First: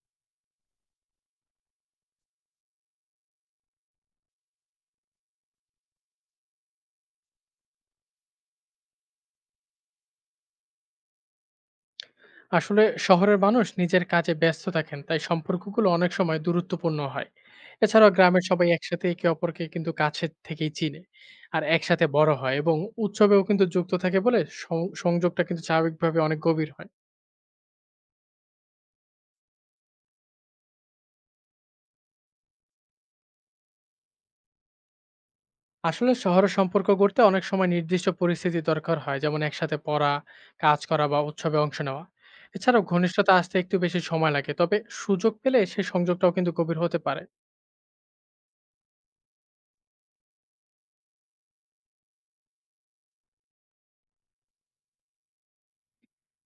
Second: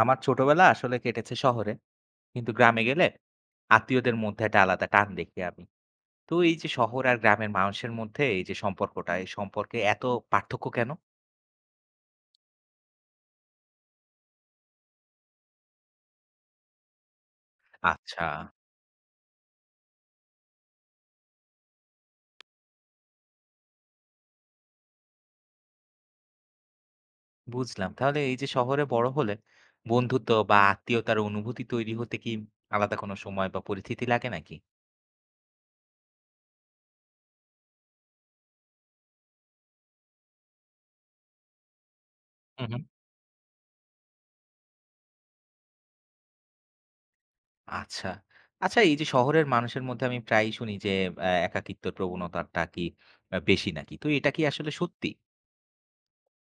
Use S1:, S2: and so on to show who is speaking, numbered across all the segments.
S1: আমার ছোটবেলা আসলে কেটেছে শহরে, কিন্তু গ্রামে গেলে আত্মীয়দের মধ্যে একটা আলাদা টান দেখি আমি। তো এই যে শহর আর গ্রামের মানুষের মধ্যে এই যে সম্পর্কটা, এই সম্পর্কে এত পার্থক্য কেন?
S2: আসলে শহরের মানুষ নিজের কাজে ব্যস্ত থাকেন তাই সম্পর্কগুলো অনেক সময় দূরত্বপূর্ণ হয়। এছাড়া
S1: আচ্ছা,
S2: গ্রামের সবাই একসাথে একে অপরকে কিন্তু কাছের থেকেই চিনে আর একসাথে বড় হয় এবং উৎসবেও কিন্তু যুক্ত থাকে বলে সংযোগটা কিন্তু স্বাভাবিকভাবে অনেক গভীর হয়।
S1: বুঝলাম। তাহলে এই যে শহরে বড় হলে বন্ধুত্ব বা আত্মীয়তার অনুভূতি তৈরি হতে কি আলাদা কোনো সময় বা পরিস্থিতি লাগে নাকি?
S2: আসলে শহরের সম্পর্ক গড়তে অনেক সময় নির্দিষ্ট পরিস্থিতি দরকার হয়, যেমন একসাথে পড়া, কাজ করা বা উৎসবে অংশ নেওয়া।
S1: হুম হুম,
S2: এছাড়াও ঘনিষ্ঠতা আসতে একটু বেশি সময় লাগে, তবে সুযোগ পেলে সেই সংযোগটাও কিন্তু গভীর হতে পারে।
S1: আচ্ছা। আচ্ছা এই যে শহরের মানুষের মধ্যে আমি প্রায়ই শুনি যে একাকিত্বের প্রবণতাটা কি বেশি নাকি? তো এটা কি আসলে সত্যি?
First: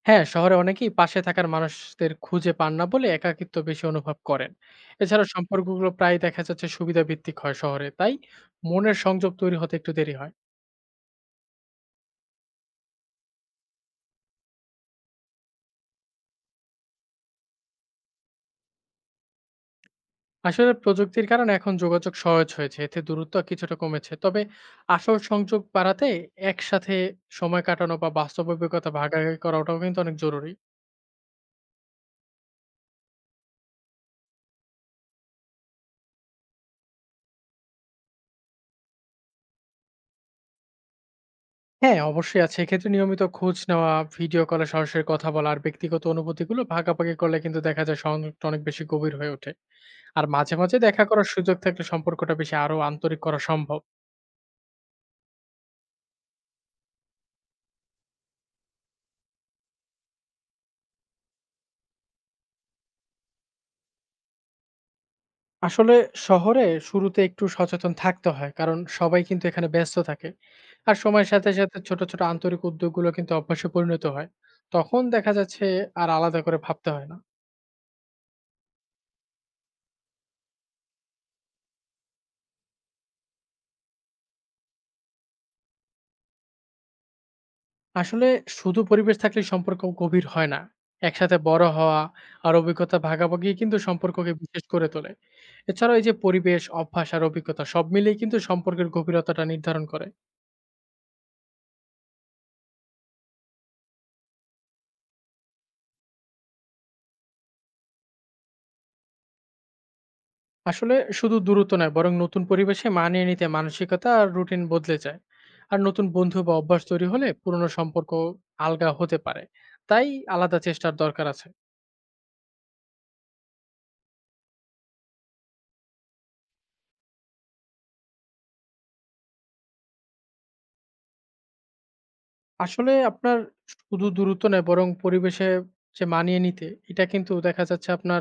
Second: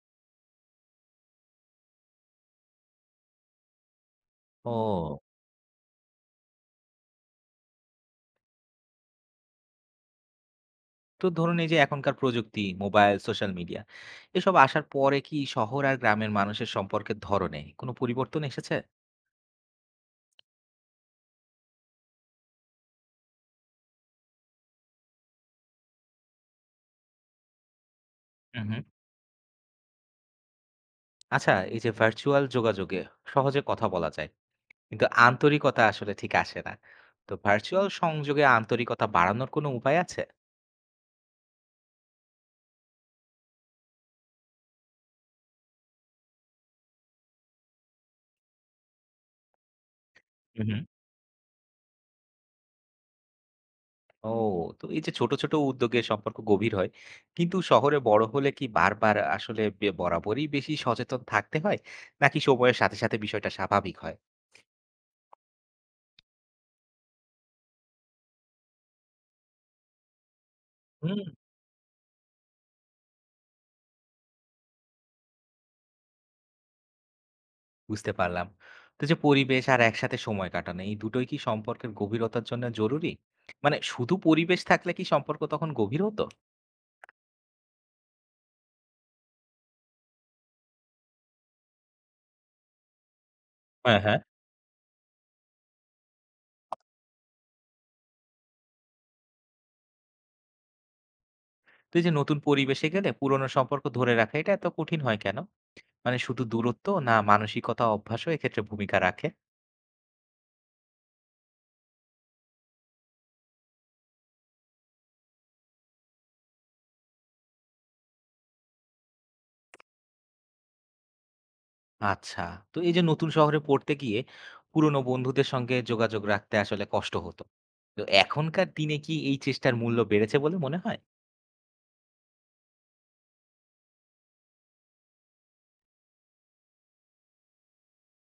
S2: হ্যাঁ, শহরে অনেকেই পাশে থাকার মানুষদের খুঁজে পান না বলে একাকিত্ব বেশি অনুভব করেন।
S1: ও,
S2: এছাড়া সম্পর্কগুলো প্রায়ই দেখা যাচ্ছে সুবিধা ভিত্তিক হয় শহরে, তাই মনের সংযোগ তৈরি হতে একটু দেরি হয়।
S1: তো ধরুন এই যে এখনকার প্রযুক্তি, মোবাইল, সোশ্যাল মিডিয়া এসব আসার পরে কি শহর আর গ্রামের মানুষের সম্পর্কের ধরনে কোনো পরিবর্তন এসেছে?
S2: আসলে প্রযুক্তির কারণে এখন যোগাযোগ সহজ হয়েছে, এতে দূরত্ব কিছুটা কমেছে। তবে আসল সংযোগ বাড়াতে একসাথে সময় কাটানো বা বাস্তব
S1: হুম, হুম।
S2: অভিজ্ঞতা ভাগাভাগি করাটাও কিন্তু অনেক জরুরি।
S1: আচ্ছা এই যে ভার্চুয়াল যোগাযোগে সহজে কথা বলা যায়, কিন্তু আন্তরিকতা আসলে ঠিক আসে না। তো ভার্চুয়াল সংযোগে আন্তরিকতা বাড়ানোর কোনো উপায় আছে?
S2: হ্যাঁ, অবশ্যই আছে। এক্ষেত্রে নিয়মিত খোঁজ নেওয়া, ভিডিও কলে সরাসরি কথা বলা আর ব্যক্তিগত অনুভূতিগুলো ভাগাভাগি করলে কিন্তু দেখা যায় সংযোগটা অনেক বেশি গভীর হয়ে ওঠে। আর মাঝে,
S1: হুম,
S2: মাঝে
S1: হুম।
S2: দেখা করার সুযোগ থাকলে সম্পর্কটা বেশি আরো আন্তরিক করা সম্ভব।
S1: ও, তো এই যে ছোট, ছোট উদ্যোগে সম্পর্ক গভীর হয়। কিন্তু শহরে বড় হলে কি বারবার আসলে বরাবরই বেশি সচেতন থাকতে হয়? নাকি সময়ের সাথে, সাথে বিষয়টা স্বাভাবিক
S2: আসলে শহরে শুরুতে একটু সচেতন থাকতে হয়। কারণ সবাই কিন্তু এখানে ব্যস্ত থাকে। আর
S1: হয়?
S2: সময়ের সাথে, সাথে ছোট, ছোট আন্তরিক উদ্যোগগুলো কিন্তু অভ্যাসে পরিণত হয়। তখন দেখা যাচ্ছে আর আলাদা করে ভাবতে হয় না।
S1: বুঝতে পারলাম। তো যে পরিবেশ আর একসাথে সময় কাটানো এই দুটোই কি সম্পর্কের গভীরতার জন্য জরুরি? মানে শুধু পরিবেশ থাকলে কি সম্পর্ক তখন গভীর হতো?
S2: আসলে শুধু পরিবেশ থাকলেই সম্পর্ক গভীর হয় না। একসাথে বড় হওয়া আর অভিজ্ঞতা ভাগাভাগি কিন্তু
S1: হ্যাঁ, হ্যাঁ।
S2: সম্পর্ককে বিশেষ করে তোলে। এছাড়াও এই যে পরিবেশ, অভ্যাস আর অভিজ্ঞতা সব মিলিয়ে কিন্তু সম্পর্কের গভীরতাটা নির্ধারণ করে।
S1: তো এই যে নতুন পরিবেশে গেলে পুরনো সম্পর্ক ধরে রাখা এটা এত কঠিন হয় কেন? মানে শুধু দূরত্ব না মানসিকতা অভ্যাসও এক্ষেত্রে ভূমিকা রাখে?
S2: আসলে শুধু দূরত্ব নয় বরং নতুন পরিবেশে মানিয়ে নিতে মানসিকতা আর রুটিন বদলে যায়। আর নতুন বন্ধু বা অভ্যাস তৈরি হলে পুরনো সম্পর্ক আলগা হতে পারে, তাই আলাদা চেষ্টার দরকার আছে।
S1: আচ্ছা। তো এই যে নতুন শহরে পড়তে গিয়ে পুরনো বন্ধুদের সঙ্গে যোগাযোগ রাখতে আসলে কষ্ট হতো। তো এখনকার দিনে কি এই চেষ্টার মূল্য বেড়েছে বলে মনে হয়?
S2: আসলে আপনার শুধু দূরত্ব নয় বরং পরিবেশে যে মানিয়ে নিতে এটা কিন্তু দেখা যাচ্ছে আপনার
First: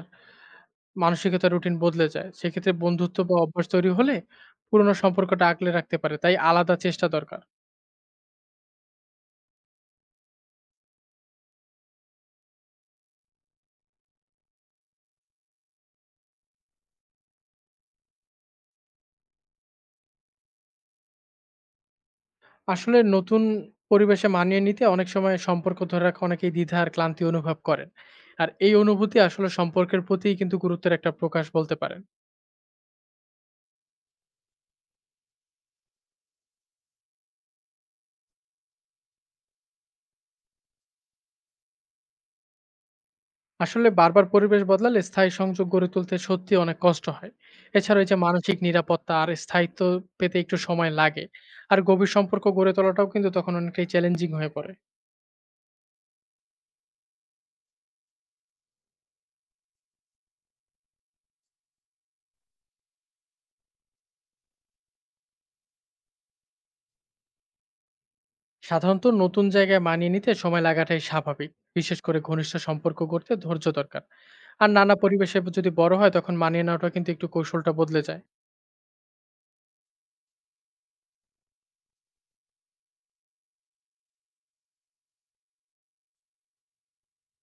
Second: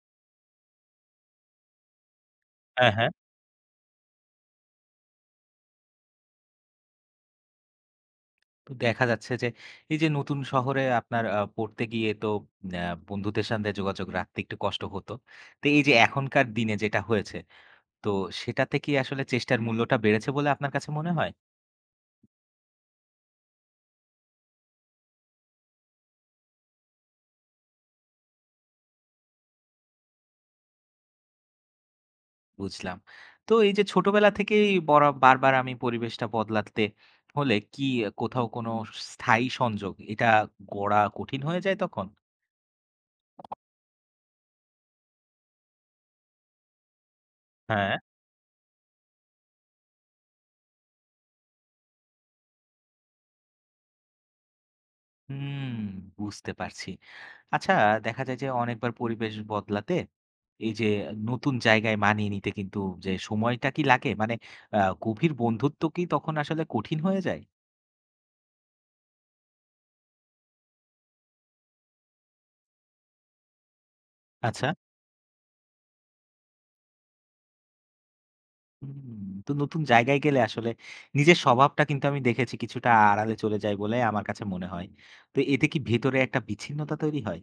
S2: মানসিকতা রুটিন বদলে যায়, সেক্ষেত্রে
S1: হ্যাঁ, হ্যাঁ।
S2: বন্ধুত্ব বা অভ্যাস তৈরি হলে পুরনো সম্পর্কটা আগলে রাখতে পারে, তাই আলাদা চেষ্টা দরকার।
S1: তো দেখা যাচ্ছে যে এই যে নতুন শহরে আপনার পড়তে গিয়ে তো আ বন্ধুদের সাথে যোগাযোগ রাখতে একটু কষ্ট হতো। তো এই যে এখনকার দিনে যেটা হয়েছে, তো সেটাতে কি আসলে চেষ্টার মূল্যটা বেড়েছে বলে আপনার কাছে মনে হয়?
S2: আসলে নতুন পরিবেশে মানিয়ে নিতে অনেক সময় সম্পর্ক ধরে রাখা অনেকেই দ্বিধা আর ক্লান্তি অনুভব করেন। আর এই অনুভূতি আসলে সম্পর্কের প্রতিই কিন্তু গুরুত্বের একটা প্রকাশ বলতে পারেন।
S1: বুঝলাম। তো এই যে ছোটবেলা থেকেই বারবার আমি পরিবেশটা বদলাতে হলে কি কোথাও কোনো স্থায়ী সংযোগ এটা গড়া কঠিন হয়ে যায় তখন?
S2: আসলে বারবার পরিবেশ বদলালে স্থায়ী সংযোগ গড়ে তুলতে সত্যিই অনেক কষ্ট হয়।
S1: হ্যাঁ।
S2: এছাড়া এই যে মানসিক নিরাপত্তা আর স্থায়িত্ব পেতে একটু সময় লাগে। আর গভীর সম্পর্ক গড়ে তোলাটাও কিন্তু তখন অনেকটাই চ্যালেঞ্জিং হয়ে পড়ে।
S1: হুম, বুঝতে পারছি। আচ্ছা দেখা যায় যে অনেকবার পরিবেশ বদলাতে এই যে নতুন জায়গায় মানিয়ে নিতে কিন্তু যে সময়টা কি লাগে মানে গভীর বন্ধুত্ব কি তখন আসলে কঠিন হয়ে যায়?
S2: সাধারণত নতুন জায়গায় মানিয়ে নিতে সময় লাগাটাই স্বাভাবিক। বিশেষ করে ঘনিষ্ঠ সম্পর্ক গড়তে ধৈর্য দরকার।
S1: আচ্ছা।
S2: আর নানা পরিবেশে যদি বড় হয় তখন মানিয়ে নেওয়াটা কিন্তু একটু কৌশলটা বদলে যায়।
S1: হুম, তো নতুন জায়গায় গেলে আসলে নিজের স্বভাবটা কিন্তু আমি দেখেছি কিছুটা আড়ালে চলে যায় বলে আমার কাছে মনে হয়। তো এতে কি ভেতরে একটা বিচ্ছিন্নতা তৈরি হয়?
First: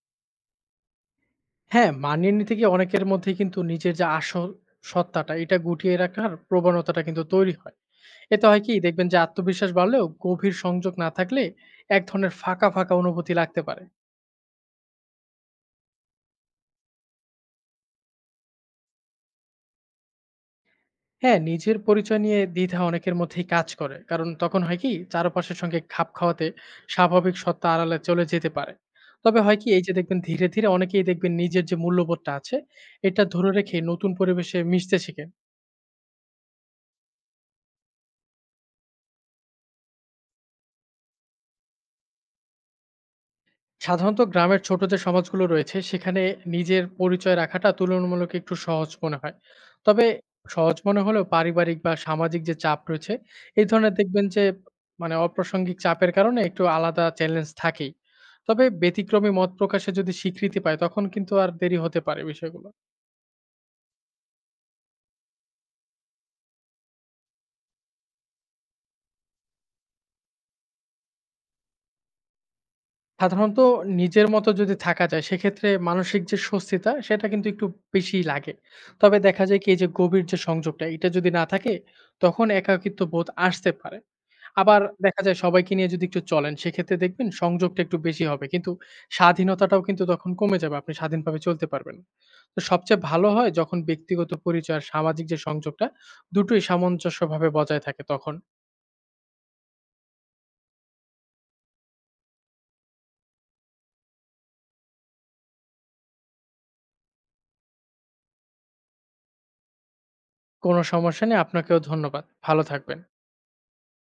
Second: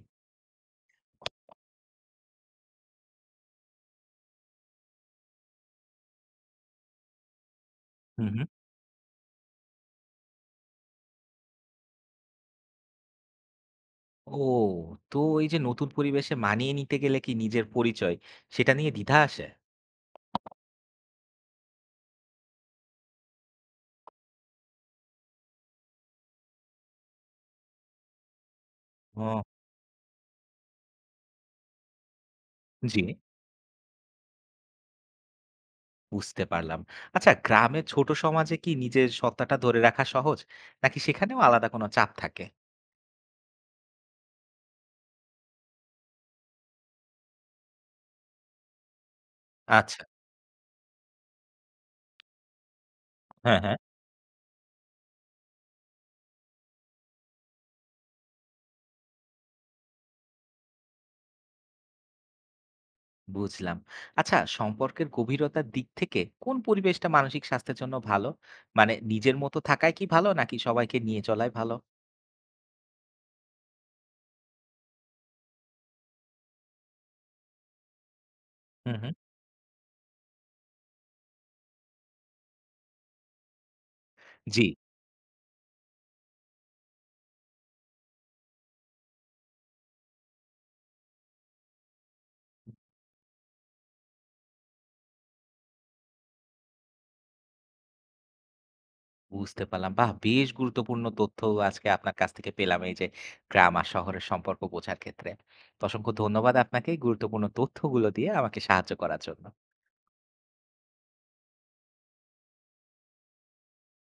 S2: হ্যাঁ, মানিয়ে নিতে গিয়ে অনেকের মধ্যে কিন্তু নিজের যে আসল সত্তাটা এটা গুটিয়ে রাখার প্রবণতাটা কিন্তু তৈরি হয়।
S1: হুম হুম।
S2: এতে হয় কি, দেখবেন যে আত্মবিশ্বাস বাড়লেও গভীর সংযোগ না থাকলে এক ধরনের ফাঁকা ফাঁকা অনুভূতি লাগতে পারে।
S1: ও, তো এই যে নতুন পরিবেশে মানিয়ে নিতে গেলে কি নিজের পরিচয় সেটা নিয়ে দ্বিধা আসে?
S2: হ্যাঁ, নিজের পরিচয় নিয়ে দ্বিধা অনেকের মধ্যেই কাজ করে। কারণ তখন হয় কি? চারপাশের সঙ্গে খাপ খাওয়াতে স্বাভাবিক সত্তা আড়ালে চলে যেতে পারে। তবে
S1: ও।
S2: হয় কি? এই যে দেখবেন ধীরে, ধীরে অনেকেই দেখবেন নিজের যে মূল্যবোধটা আছে,
S1: জি,
S2: এটা ধরে রেখে নতুন পরিবেশে মিশতে শিখে।
S1: বুঝতে পারলাম। আচ্ছা গ্রামের ছোট সমাজে কি নিজের সত্ত্বাটা ধরে রাখা সহজ? নাকি সেখানেও আলাদা কোনো চাপ থাকে?
S2: সাধারণত গ্রামের ছোট যে সমাজগুলো রয়েছে সেখানে নিজের পরিচয় রাখাটা তুলনামূলক একটু সহজ মনে হয়।
S1: আচ্ছা,
S2: তবে সহজ মনে হলেও পারিবারিক বা সামাজিক যে চাপ রয়েছে,
S1: হ্যাঁ,
S2: এই
S1: হ্যাঁ।
S2: ধরনের দেখবেন যে মানে অপ্রাসঙ্গিক চাপের কারণে একটু আলাদা চ্যালেঞ্জ থাকেই। তবে ব্যতিক্রমী মত প্রকাশে যদি স্বীকৃতি পায় তখন কিন্তু আর দেরি হতে পারে বিষয়গুলো।
S1: বুঝলাম। আচ্ছা সম্পর্কের গভীরতার দিক থেকে কোন পরিবেশটা মানসিক স্বাস্থ্যের জন্য ভালো? মানে নিজের মতো থাকাই কি ভালো নাকি সবাইকে নিয়ে চলাই ভালো?
S2: সাধারণত নিজের মতো যদি থাকা যায় সেক্ষেত্রে মানসিক যে স্বস্তিটা সেটা কিন্তু একটু বেশিই লাগে।
S1: হুম, হুম।
S2: তবে দেখা যায় কি, এই যে গভীর যে সংযোগটা এটা যদি না থাকে তখন একাকিত্ব বোধ আসতে পারে।
S1: জি,
S2: আবার দেখা যায় সবাইকে নিয়ে যদি একটু চলেন সেক্ষেত্রে দেখবেন সংযোগটা একটু বেশি হবে। কিন্তু স্বাধীনতাটাও কিন্তু তখন কমে যাবে। আপনি স্বাধীনভাবে চলতে পারবেন না। তো সবচেয়ে ভালো হয় যখন ব্যক্তিগত পরিচয় আর সামাজিক যে সংযোগটা দুটোই সামঞ্জস্যভাবে বজায় থাকে তখন।
S1: বুঝতে পারলাম। বাহ! বেশ গুরুত্বপূর্ণ তথ্য আজকে আপনার কাছ থেকে পেলাম এই যে গ্রাম আর শহরের সম্পর্ক বোঝার ক্ষেত্রে। তো অসংখ্য ধন্যবাদ আপনাকে এই গুরুত্বপূর্ণ তথ্যগুলো দিয়ে আমাকে সাহায্য করার জন্য।
S2: কোনো সমস্যা নেই। আপনাকেও ধন্যবাদ। ভালো থাকবেন।